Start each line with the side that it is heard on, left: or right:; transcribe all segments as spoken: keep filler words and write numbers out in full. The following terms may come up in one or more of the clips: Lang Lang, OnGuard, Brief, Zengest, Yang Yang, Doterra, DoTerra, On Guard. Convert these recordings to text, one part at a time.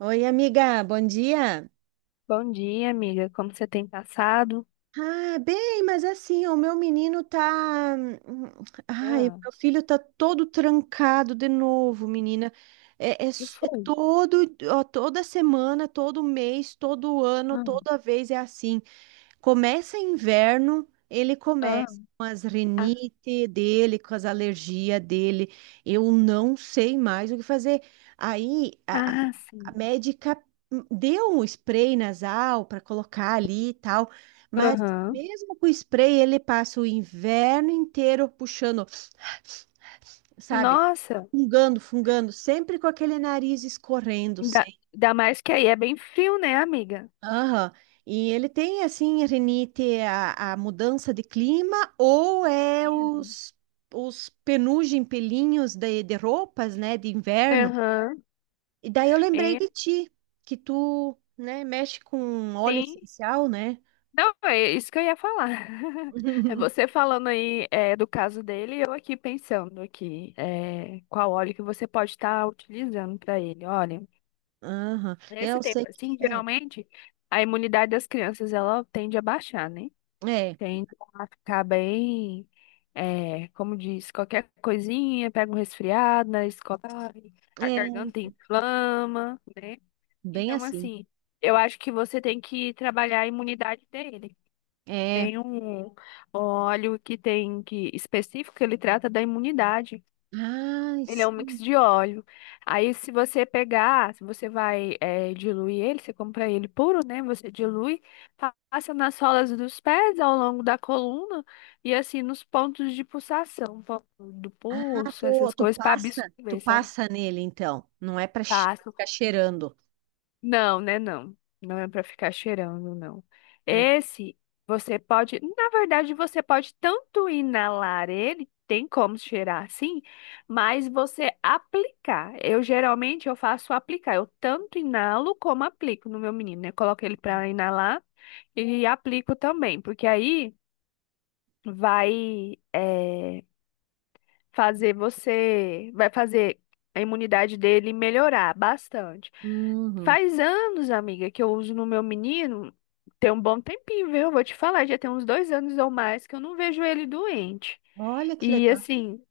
right: Oi, amiga, bom dia.
left: Bom dia, amiga. Como você tem passado?
right: Ah, bem, mas é assim, o meu menino tá. hum, Ai, o
left: Ah,
right: meu filho tá todo trancado de novo, menina. É, é,
left: que
right: s- é
left: foi?
right: todo, ó, toda semana, todo mês, todo ano,
left: Ah,
right: toda vez é assim. Começa inverno, ele
left: ah,
right: começa com as rinite dele, com as alergias dele. Eu não sei mais o que fazer. Aí, a-
left: ah,
right: A
left: sim.
right: médica deu um spray nasal para colocar ali e tal, mas
left: Aham.
right: mesmo com o spray, ele passa o inverno inteiro puxando, sabe?
left: Nossa,
right: Fungando, fungando, sempre com aquele nariz escorrendo,
left: ainda,
right: sempre.
left: ainda mais que aí é bem frio, né, amiga?
right: Aham. E ele tem, assim, rinite, a, a mudança de clima ou é
left: Sim.
right: os, os penugem pelinhos de, de roupas, né, de inverno.
left: Aham.
right: E daí eu lembrei
left: É,
right: de ti, que tu, né, mexe com óleo
left: sim.
right: essencial, né?
left: Não, é isso que eu ia falar. É você falando aí é, do caso dele, e eu aqui pensando aqui é, qual óleo que você pode estar utilizando para ele. Olha,
right: Aham.
left: nesse
right: Eu sei
left: tempo
right: que
left: assim,
right: é.
left: geralmente a imunidade das crianças ela tende a baixar, né?
right: É,
left: Tende a ficar bem, é, como diz, qualquer coisinha, pega um resfriado na escola, a
right: é,
left: garganta inflama, né?
right: bem
left: Então,
right: assim.
left: assim, eu acho que você tem que trabalhar a imunidade dele.
right: É.
left: Tem um óleo que tem que específico que ele trata da imunidade.
right: Ai,
left: Ele é um mix
right: sim.
left: de óleo. Aí, se você pegar, se você vai eh, diluir ele, você compra ele puro, né? Você dilui, pa- passa nas solas dos pés ao longo da coluna e assim nos pontos de pulsação, ponto do
right: Ah,
left: pulso,
right: tu,
left: essas
right: tu
left: coisas, para
right: passa, tu
left: absorver,
right: passa nele, então. Não é para
left: sabe?
right: ficar cheirando.
left: Não, né? Não. Não é pra ficar cheirando, não.
right: Ah,
left: Esse, você pode. Na verdade, você pode tanto inalar ele, tem como cheirar sim, mas você aplicar. Eu geralmente eu faço aplicar. Eu tanto inalo como aplico no meu menino, né? Coloco ele pra inalar e aplico também, porque aí vai. eh, fazer você, vai fazer a imunidade dele melhorar bastante.
right: uhum.
left: Faz anos, amiga, que eu uso no meu menino. Tem um bom tempinho, viu? Eu Vou te falar, já tem uns dois anos ou mais que eu não vejo ele doente.
right: Olha que
left: E
right: legal.
left: assim,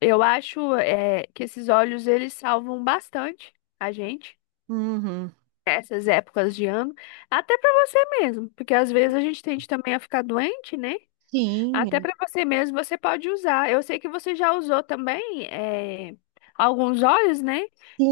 left: eu acho é, que esses óleos eles salvam bastante a gente
right: Uhum.
left: nessas épocas de ano, até pra você mesmo, porque às vezes a gente tende também a ficar doente, né?
right: Sim,
left: Até
right: é.
left: para você mesmo você pode usar. Eu sei que você já usou também é, alguns óleos, né?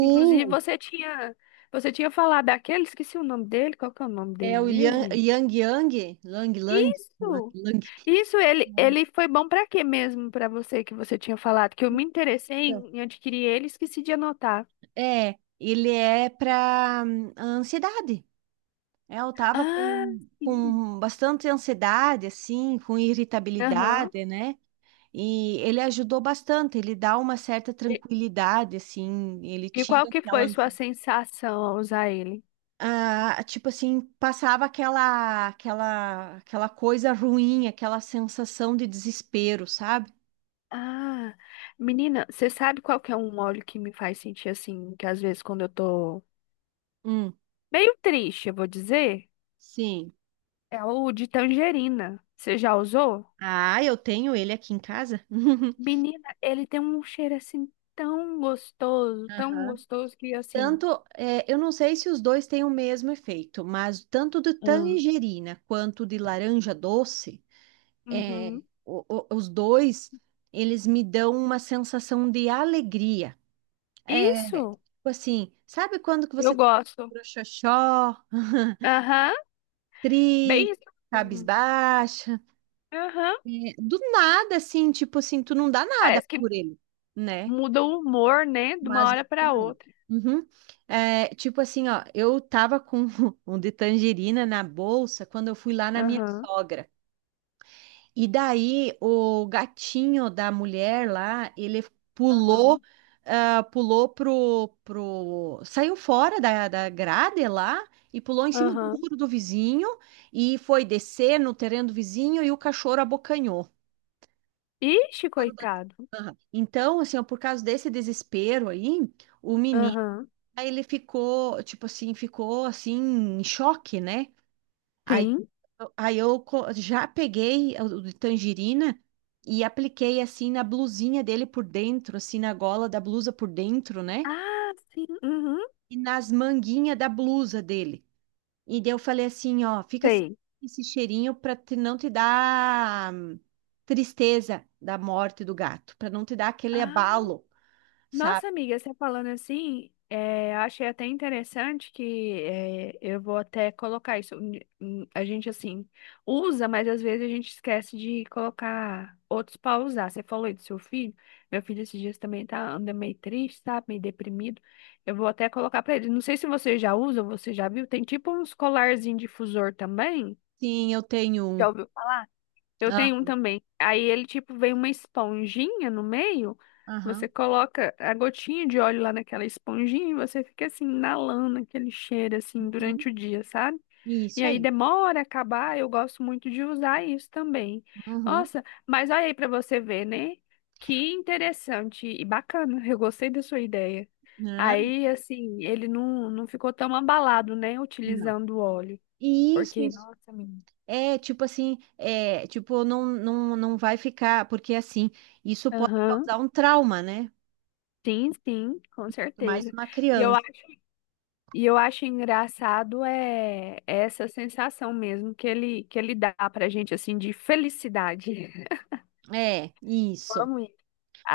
left: Inclusive você tinha você tinha falado daquele, esqueci o nome dele, qual que é o nome
right: É
left: dele
right: o Yang
left: mesmo?
right: Yang, Yang, Lang Lang, Lang.
left: Isso.
right: Lang.
left: Isso ele
right: Nossa.
left: ele foi bom para quê mesmo para você que você tinha falado que eu me interessei em, em adquirir ele, e esqueci de anotar.
right: É, ele é para ansiedade. É, eu tava
left: Ah,
right: com,
left: sim.
right: com bastante ansiedade, assim, com
left: Aham.
right: irritabilidade, né? E ele ajudou bastante, ele dá uma certa
left: E,
right: tranquilidade, assim, ele
left: e qual
right: tira
left: que
right: aquela,
left: foi sua
right: ansi-
left: sensação ao usar ele?
right: Ah, tipo assim, passava aquela, aquela, aquela coisa ruim, aquela sensação de desespero, sabe?
left: Ah, menina, você sabe qual que é um óleo que me faz sentir assim, que às vezes quando eu tô
right: Hum.
left: meio triste, eu vou dizer,
right: Sim.
left: é o de tangerina. Você já usou?
right: Ah, eu tenho ele aqui em casa.
left: Menina, ele tem um cheiro assim tão gostoso, tão
right: Aham.
left: gostoso que assim.
right: Tanto, é, eu não sei se os dois têm o mesmo efeito, mas tanto de
left: Ah,
right: tangerina quanto de laranja doce, é,
left: uhum.
right: o- o- os dois, eles me dão uma sensação de alegria. É, tipo
left: Isso,
right: assim, sabe quando que
left: eu
right: você tá
left: gosto.
right: xoxó,
left: Aham, bem
right: triste,
left: isso mesmo.
right: cabisbaixa?
left: Aham,
right: É, do nada, assim, tipo assim, tu não dá nada
left: parece que
right: por ele, né?
left: muda o humor, né, de uma
right: Mas
left: hora para outra.
right: Uhum. É, tipo assim, ó, eu tava com um de tangerina na bolsa quando eu fui lá na minha
left: Aham,
right: sogra. E daí o gatinho da mulher lá, ele
left: aham,
right: pulou, ah, pulou pro, pro, saiu fora da, da grade lá e pulou em cima do
left: aham.
right: muro do vizinho e foi descer no terreno do vizinho e o cachorro abocanhou.
left: Ixi,
right: Cachorro da-
left: coitado.
right: Aham. Então, assim, ó, por causa desse desespero aí, o menino
left: Aham.
right: Aí ele ficou, tipo assim, ficou assim, em choque, né? Aí,
left: Sim.
right: eu- aí eu co- já peguei o de tangerina e apliquei assim na blusinha dele por dentro, assim, na gola da blusa por dentro, né?
left: Ah, sim. Uhum,
right: E nas manguinhas da blusa dele. E daí eu falei assim, ó, fica sem
left: sei.
right: esse cheirinho pra te- não te dar hum, tristeza da morte do gato, pra não te dar aquele
left: Ah,
right: abalo, sabe?
left: nossa, amiga, você falando assim, é, eu achei até interessante que é, eu vou até colocar isso. Hum, hum, a gente, assim, usa, mas às vezes a gente esquece de colocar outros para usar. Você falou aí do seu filho. Meu filho esses dias também tá, anda meio triste, sabe? Meio deprimido. Eu vou até colocar para ele. Não sei se você já usa, ou você já viu. Tem tipo uns colarzinho difusor também.
right: Sim, eu tenho um.
left: Eu
right: Ah,
left: tenho um também. Aí ele, tipo, vem uma esponjinha no meio. Você
right: aham.
left: coloca a gotinha de óleo lá naquela esponjinha e você fica assim, inalando aquele cheiro, assim,
right: Uhum.
left: durante o dia, sabe? E
right: Isso
left: aí
right: aí.
left: demora a acabar. Eu gosto muito de usar isso também.
right: Uhum.
left: Nossa, mas olha aí pra você ver, né? Que interessante e bacana. Eu gostei da sua ideia.
right: Não,
left: Aí, assim, ele não, não ficou tão abalado, né?
right: não.
left: Utilizando o óleo.
right: Isso,
left: Porque,
right: isso.
left: nossa, menina.
right: É, tipo assim, é, tipo, não, não, não vai ficar, porque assim, isso pode
left: Aham.
right: causar um trauma, né?
left: Sim, sim, com
right: Mais
left: certeza.
right: uma
left: E eu, a-
right: criança.
left: e eu acho engraçado é é essa sensação mesmo que ele que ele dá pra gente assim de felicidade.
right: É,
left: Eu
right: isso.
left: amo isso.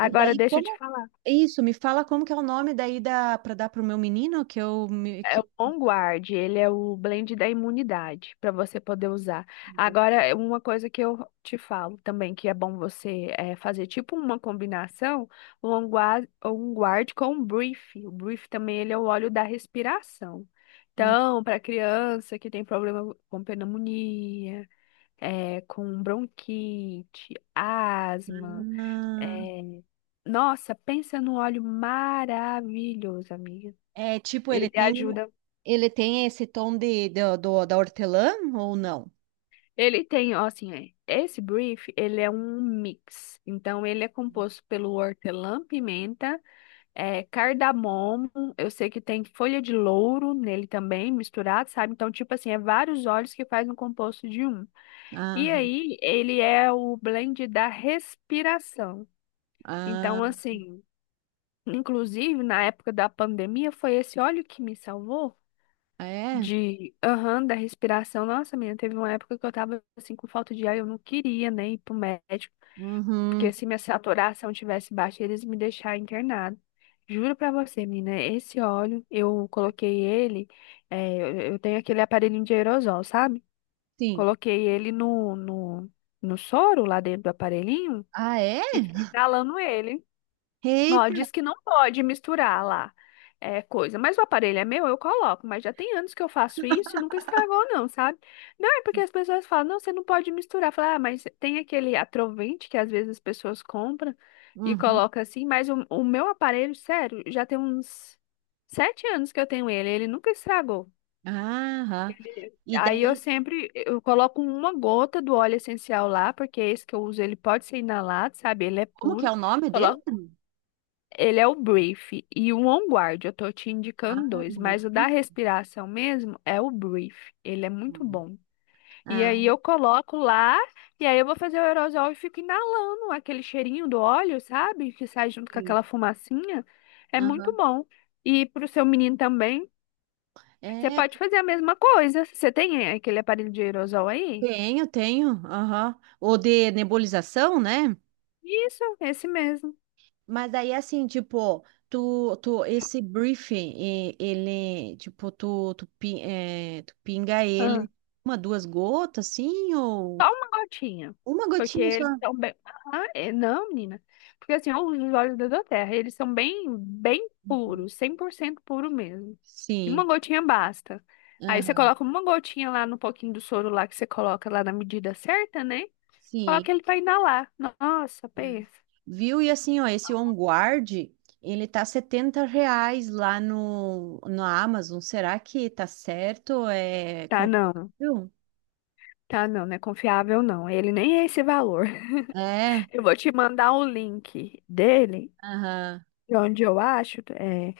right: E daí,
left: deixa eu te
right: como.
left: falar.
right: Isso, me fala como que é o nome daí da, para dar pro meu menino, que eu. me-
left: É o
right: Que...
left: OnGuard, ele é o blend da imunidade para você poder usar. Agora, é uma coisa que eu te falo também, que é bom você eh, fazer tipo uma combinação, o OnGuard, OnGuard com o Brief. O Brief também ele é o óleo da respiração.
right: Hum,
left: Então, para criança que tem problema com pneumonia, eh, com bronquite, asma,
right: ah.
left: eh, nossa, pensa num óleo maravilhoso, amiga.
right: É, tipo, ele
left: Ele
right: tem.
left: ajuda.
right: Ele tem esse tom de, do, do- da hortelã ou não?
left: Ele tem, ó, assim, é, esse brief, ele é um mix. Então, ele é composto pelo hortelã-pimenta, é, cardamomo, eu sei que tem folha de louro nele também, misturado, sabe? Então, tipo assim, é vários óleos que faz um composto de um. E
right: Ah,
left: aí, ele é o blend da respiração.
right: ah,
left: Então, assim, inclusive, na época da pandemia, foi esse óleo que me salvou,
right: é?
left: de, aham, da respiração. Nossa, menina, teve uma época que eu tava assim com falta de ar, eu não queria nem ir pro médico, porque
right: Uhum.
left: se minha saturação tivesse baixa, eles me deixar internado. Juro pra você, menina, esse óleo, eu coloquei ele, é, eu eu tenho aquele aparelhinho de aerosol, sabe?
right: Sim.
left: Coloquei ele no, no, no soro lá dentro do aparelhinho
right: Ah, é?
left: e fiquei inalando ele. Ó,
right: Eita!
left: diz que não pode misturar lá é, coisa, mas o aparelho é meu, eu coloco, mas já tem anos que eu faço isso e nunca estragou não, sabe? Não, é porque as pessoas falam, não, você não pode misturar. Fala, ah, mas tem aquele atrovente que às vezes as pessoas compram e
right: Uhum.
left: coloca assim, mas o, o meu aparelho, sério, já tem uns sete anos que eu tenho ele, ele nunca estragou.
right: Aham.
left: Ele-
right: E
left: Aí eu
right: daí,
left: sempre eu coloco uma gota do óleo essencial lá, porque esse que eu uso ele pode ser inalado, sabe? Ele é
right: como que é
left: puro.
right: o nome dele?
left: Ele é o Brief e o On Guard. Eu tô te indicando
right: Ah,
left: dois, mas o da
right: Maleficent.
left: respiração mesmo é o Brief. Ele é muito bom. E
right: Ah,
left: aí eu coloco lá e aí eu vou fazer o aerosol e fico inalando aquele cheirinho do óleo, sabe? Que sai junto com
right: sim.
left: aquela fumacinha. É muito
right: Aham.
left: bom. E pro seu menino também, você
right: É,
left: pode
right: que-
left: fazer a mesma coisa. Você tem é, aquele aparelho de aerosol aí?
right: tenho, tenho. Aham. Ou de nebulização, né?
left: Isso, esse mesmo.
right: Mas daí, assim, tipo, tu, tu, esse briefing, e- ele, tipo, tu, tu, pin- é, tu pinga ele uma, duas gotas, assim, ou
left: Só uma gotinha.
right: uma
left: Porque
right: gotinha só?
left: eles são bem. Ah, é- não, menina. Porque assim, ó, os olhos da Doterra, eles são bem, bem
right: Uhum.
left: puros, cem por cento puro mesmo. E uma
right: Sim.
left: gotinha basta. Aí você
right: Aham.
left: coloca uma gotinha lá no pouquinho do soro lá que você coloca lá na medida certa, né?
right: Sim.
left: Coloca ele pra inalar. Nossa,
right: É.
left: pensa.
right: Viu? E assim, ó, esse On Guard, ele tá setenta reais lá no, no Amazon. Será que tá certo? É
left: Tá não.
right: confiável?
left: Tá não, não é confiável não. Ele nem é esse valor.
right: É,
left: Eu vou te mandar o link dele,
right: aham.
left: de onde eu acho. É,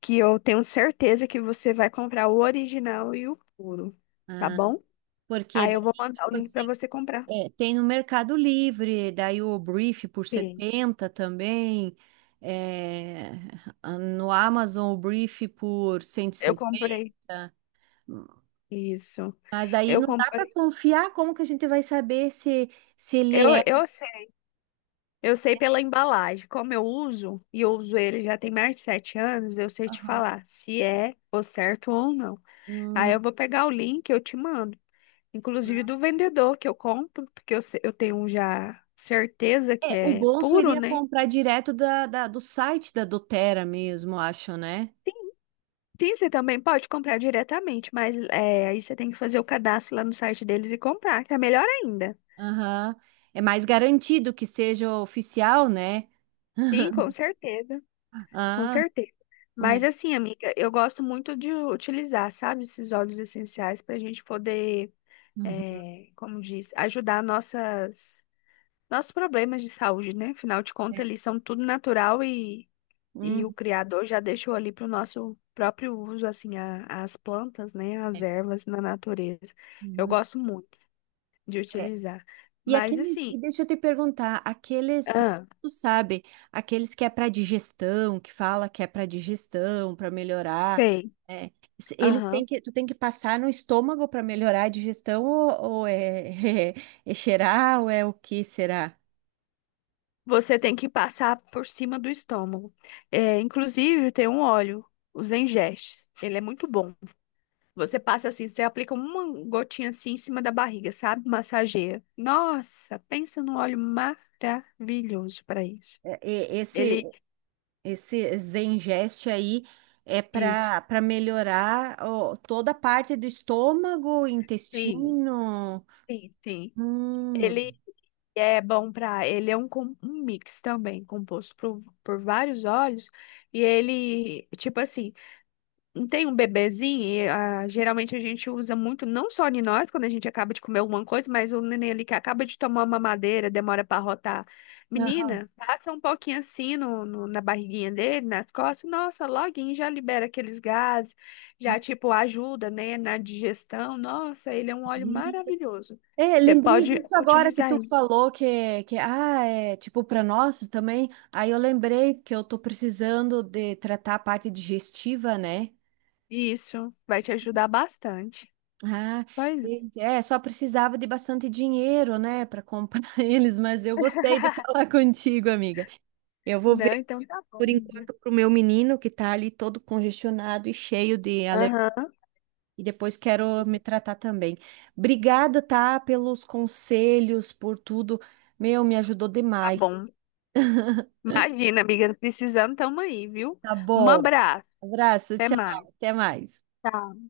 left: que eu tenho certeza que você vai comprar o original e o puro, tá
right: Ah.
left: bom?
right: Porque
left: Aí eu vou
right: daí,
left: mandar o
right: tipo
left: link para
right: assim,
left: você comprar.
right: é, tem no Mercado Livre, daí o Brief por
left: Sim.
right: setenta também. É, no Amazon o Brief por cento e
left: Eu comprei
right: cinquenta
left: isso.
right: Mas daí
left: Eu
right: não dá para
left: comprei.
right: confiar, como que a gente vai saber se, se ele
left: Eu,
right: é.
left: eu sei, eu sei pela embalagem. Como eu uso, e eu uso ele já tem mais de sete anos, eu sei te
right: Aham.
left: falar se é o certo ou não. Aí
right: Hum,
left: eu vou pegar o link, eu te mando. Inclusive do vendedor que eu compro, porque eu, se- eu tenho já certeza que
right: é, o
left: é
right: bom
left: puro,
right: seria
left: né?
right: comprar direto da, da- do site da DoTerra mesmo, acho, né?
left: Sim, você também pode comprar diretamente, mas é, aí você tem que fazer o cadastro lá no site deles e comprar, que é melhor ainda.
right: Aham. É mais garantido que seja oficial, né?
left: Sim, com certeza, com
right: Ah,
left: certeza. Mas
right: é.
left: assim, amiga, eu gosto muito de utilizar, sabe, esses óleos essenciais para a gente poder,
right: Uhum.
left: é, como diz, ajudar nossas, nossos problemas de saúde, né? Afinal de contas, eles
right: É.
left: são tudo natural e, e o
right: Hum,
left: Criador já deixou ali para o nosso próprio uso, assim, a- as plantas, né? As
right: é.
left: ervas na natureza. Eu
right: Uhum.
left: gosto muito. De
right: É.
left: utilizar.
right: E
left: Mas
right: aqueles,
left: assim,
right: e deixa eu te perguntar, aqueles,
left: ah,
right: tu sabe, aqueles que é para digestão, que fala que é para digestão, para melhorar,
left: tem,
right: é, se- eles têm
left: aham.
right: que, tu tem que passar no estômago para melhorar a digestão ou, ou é, é, cheirar ou é o que será?
left: Você tem que passar por cima do estômago. É, inclusive, tem um óleo, os Engestes. Ele é muito bom. Você passa assim, você aplica uma gotinha assim em cima da barriga, sabe? Massageia. Nossa, pensa num óleo maravilhoso para isso.
right: É, é,
left: Ele,
right: Esse esse Zengest aí é
left: isso.
right: para para melhorar ó, toda a parte do estômago,
left: Sim,
right: intestino.
left: sim, sim. Ele
right: Hum,
left: é bom para, ele é um, com- um mix também, composto por, por vários óleos. E ele, tipo assim, não tem um bebezinho, e, ah, geralmente a gente usa muito, não só em nós, quando a gente acaba de comer alguma coisa, mas o neném ali que acaba de tomar uma mamadeira, demora para rotar.
right: aham.
left: Menina, passa um pouquinho assim no, no- na barriguinha dele, nas costas, nossa, loguinho já libera aqueles gases, já tipo ajuda, né, na digestão. Nossa, ele é um óleo
right: Gente,
left: maravilhoso.
right: é,
left: Você
right: lembrei
left: pode
right: disso agora que
left: utilizar
right: tu
left: ele.
right: falou que, que ah, é tipo para nós também. Aí eu lembrei que eu tô precisando de tratar a parte digestiva, né?
left: Isso vai te ajudar bastante.
right: Ah,
left: Pois é.
right: gente, é, só precisava de bastante dinheiro, né, para comprar eles, mas eu gostei de falar contigo, amiga. Eu vou ver
left: Não, então tá
right: por
left: bom, minha.
right: enquanto pro meu menino que tá ali todo congestionado e cheio de alergia.
left: Aham.
right: E depois quero me tratar também. Obrigada, tá, pelos conselhos, por tudo. Meu, me ajudou
left: Tá
right: demais.
left: bom. Imagina, amiga, precisando, tamo aí, viu?
right: Tá
left: Um
right: bom.
left: abraço,
right: Abraço,
left: até
right: tchau.
left: mais.
right: Até mais.
left: Tchau.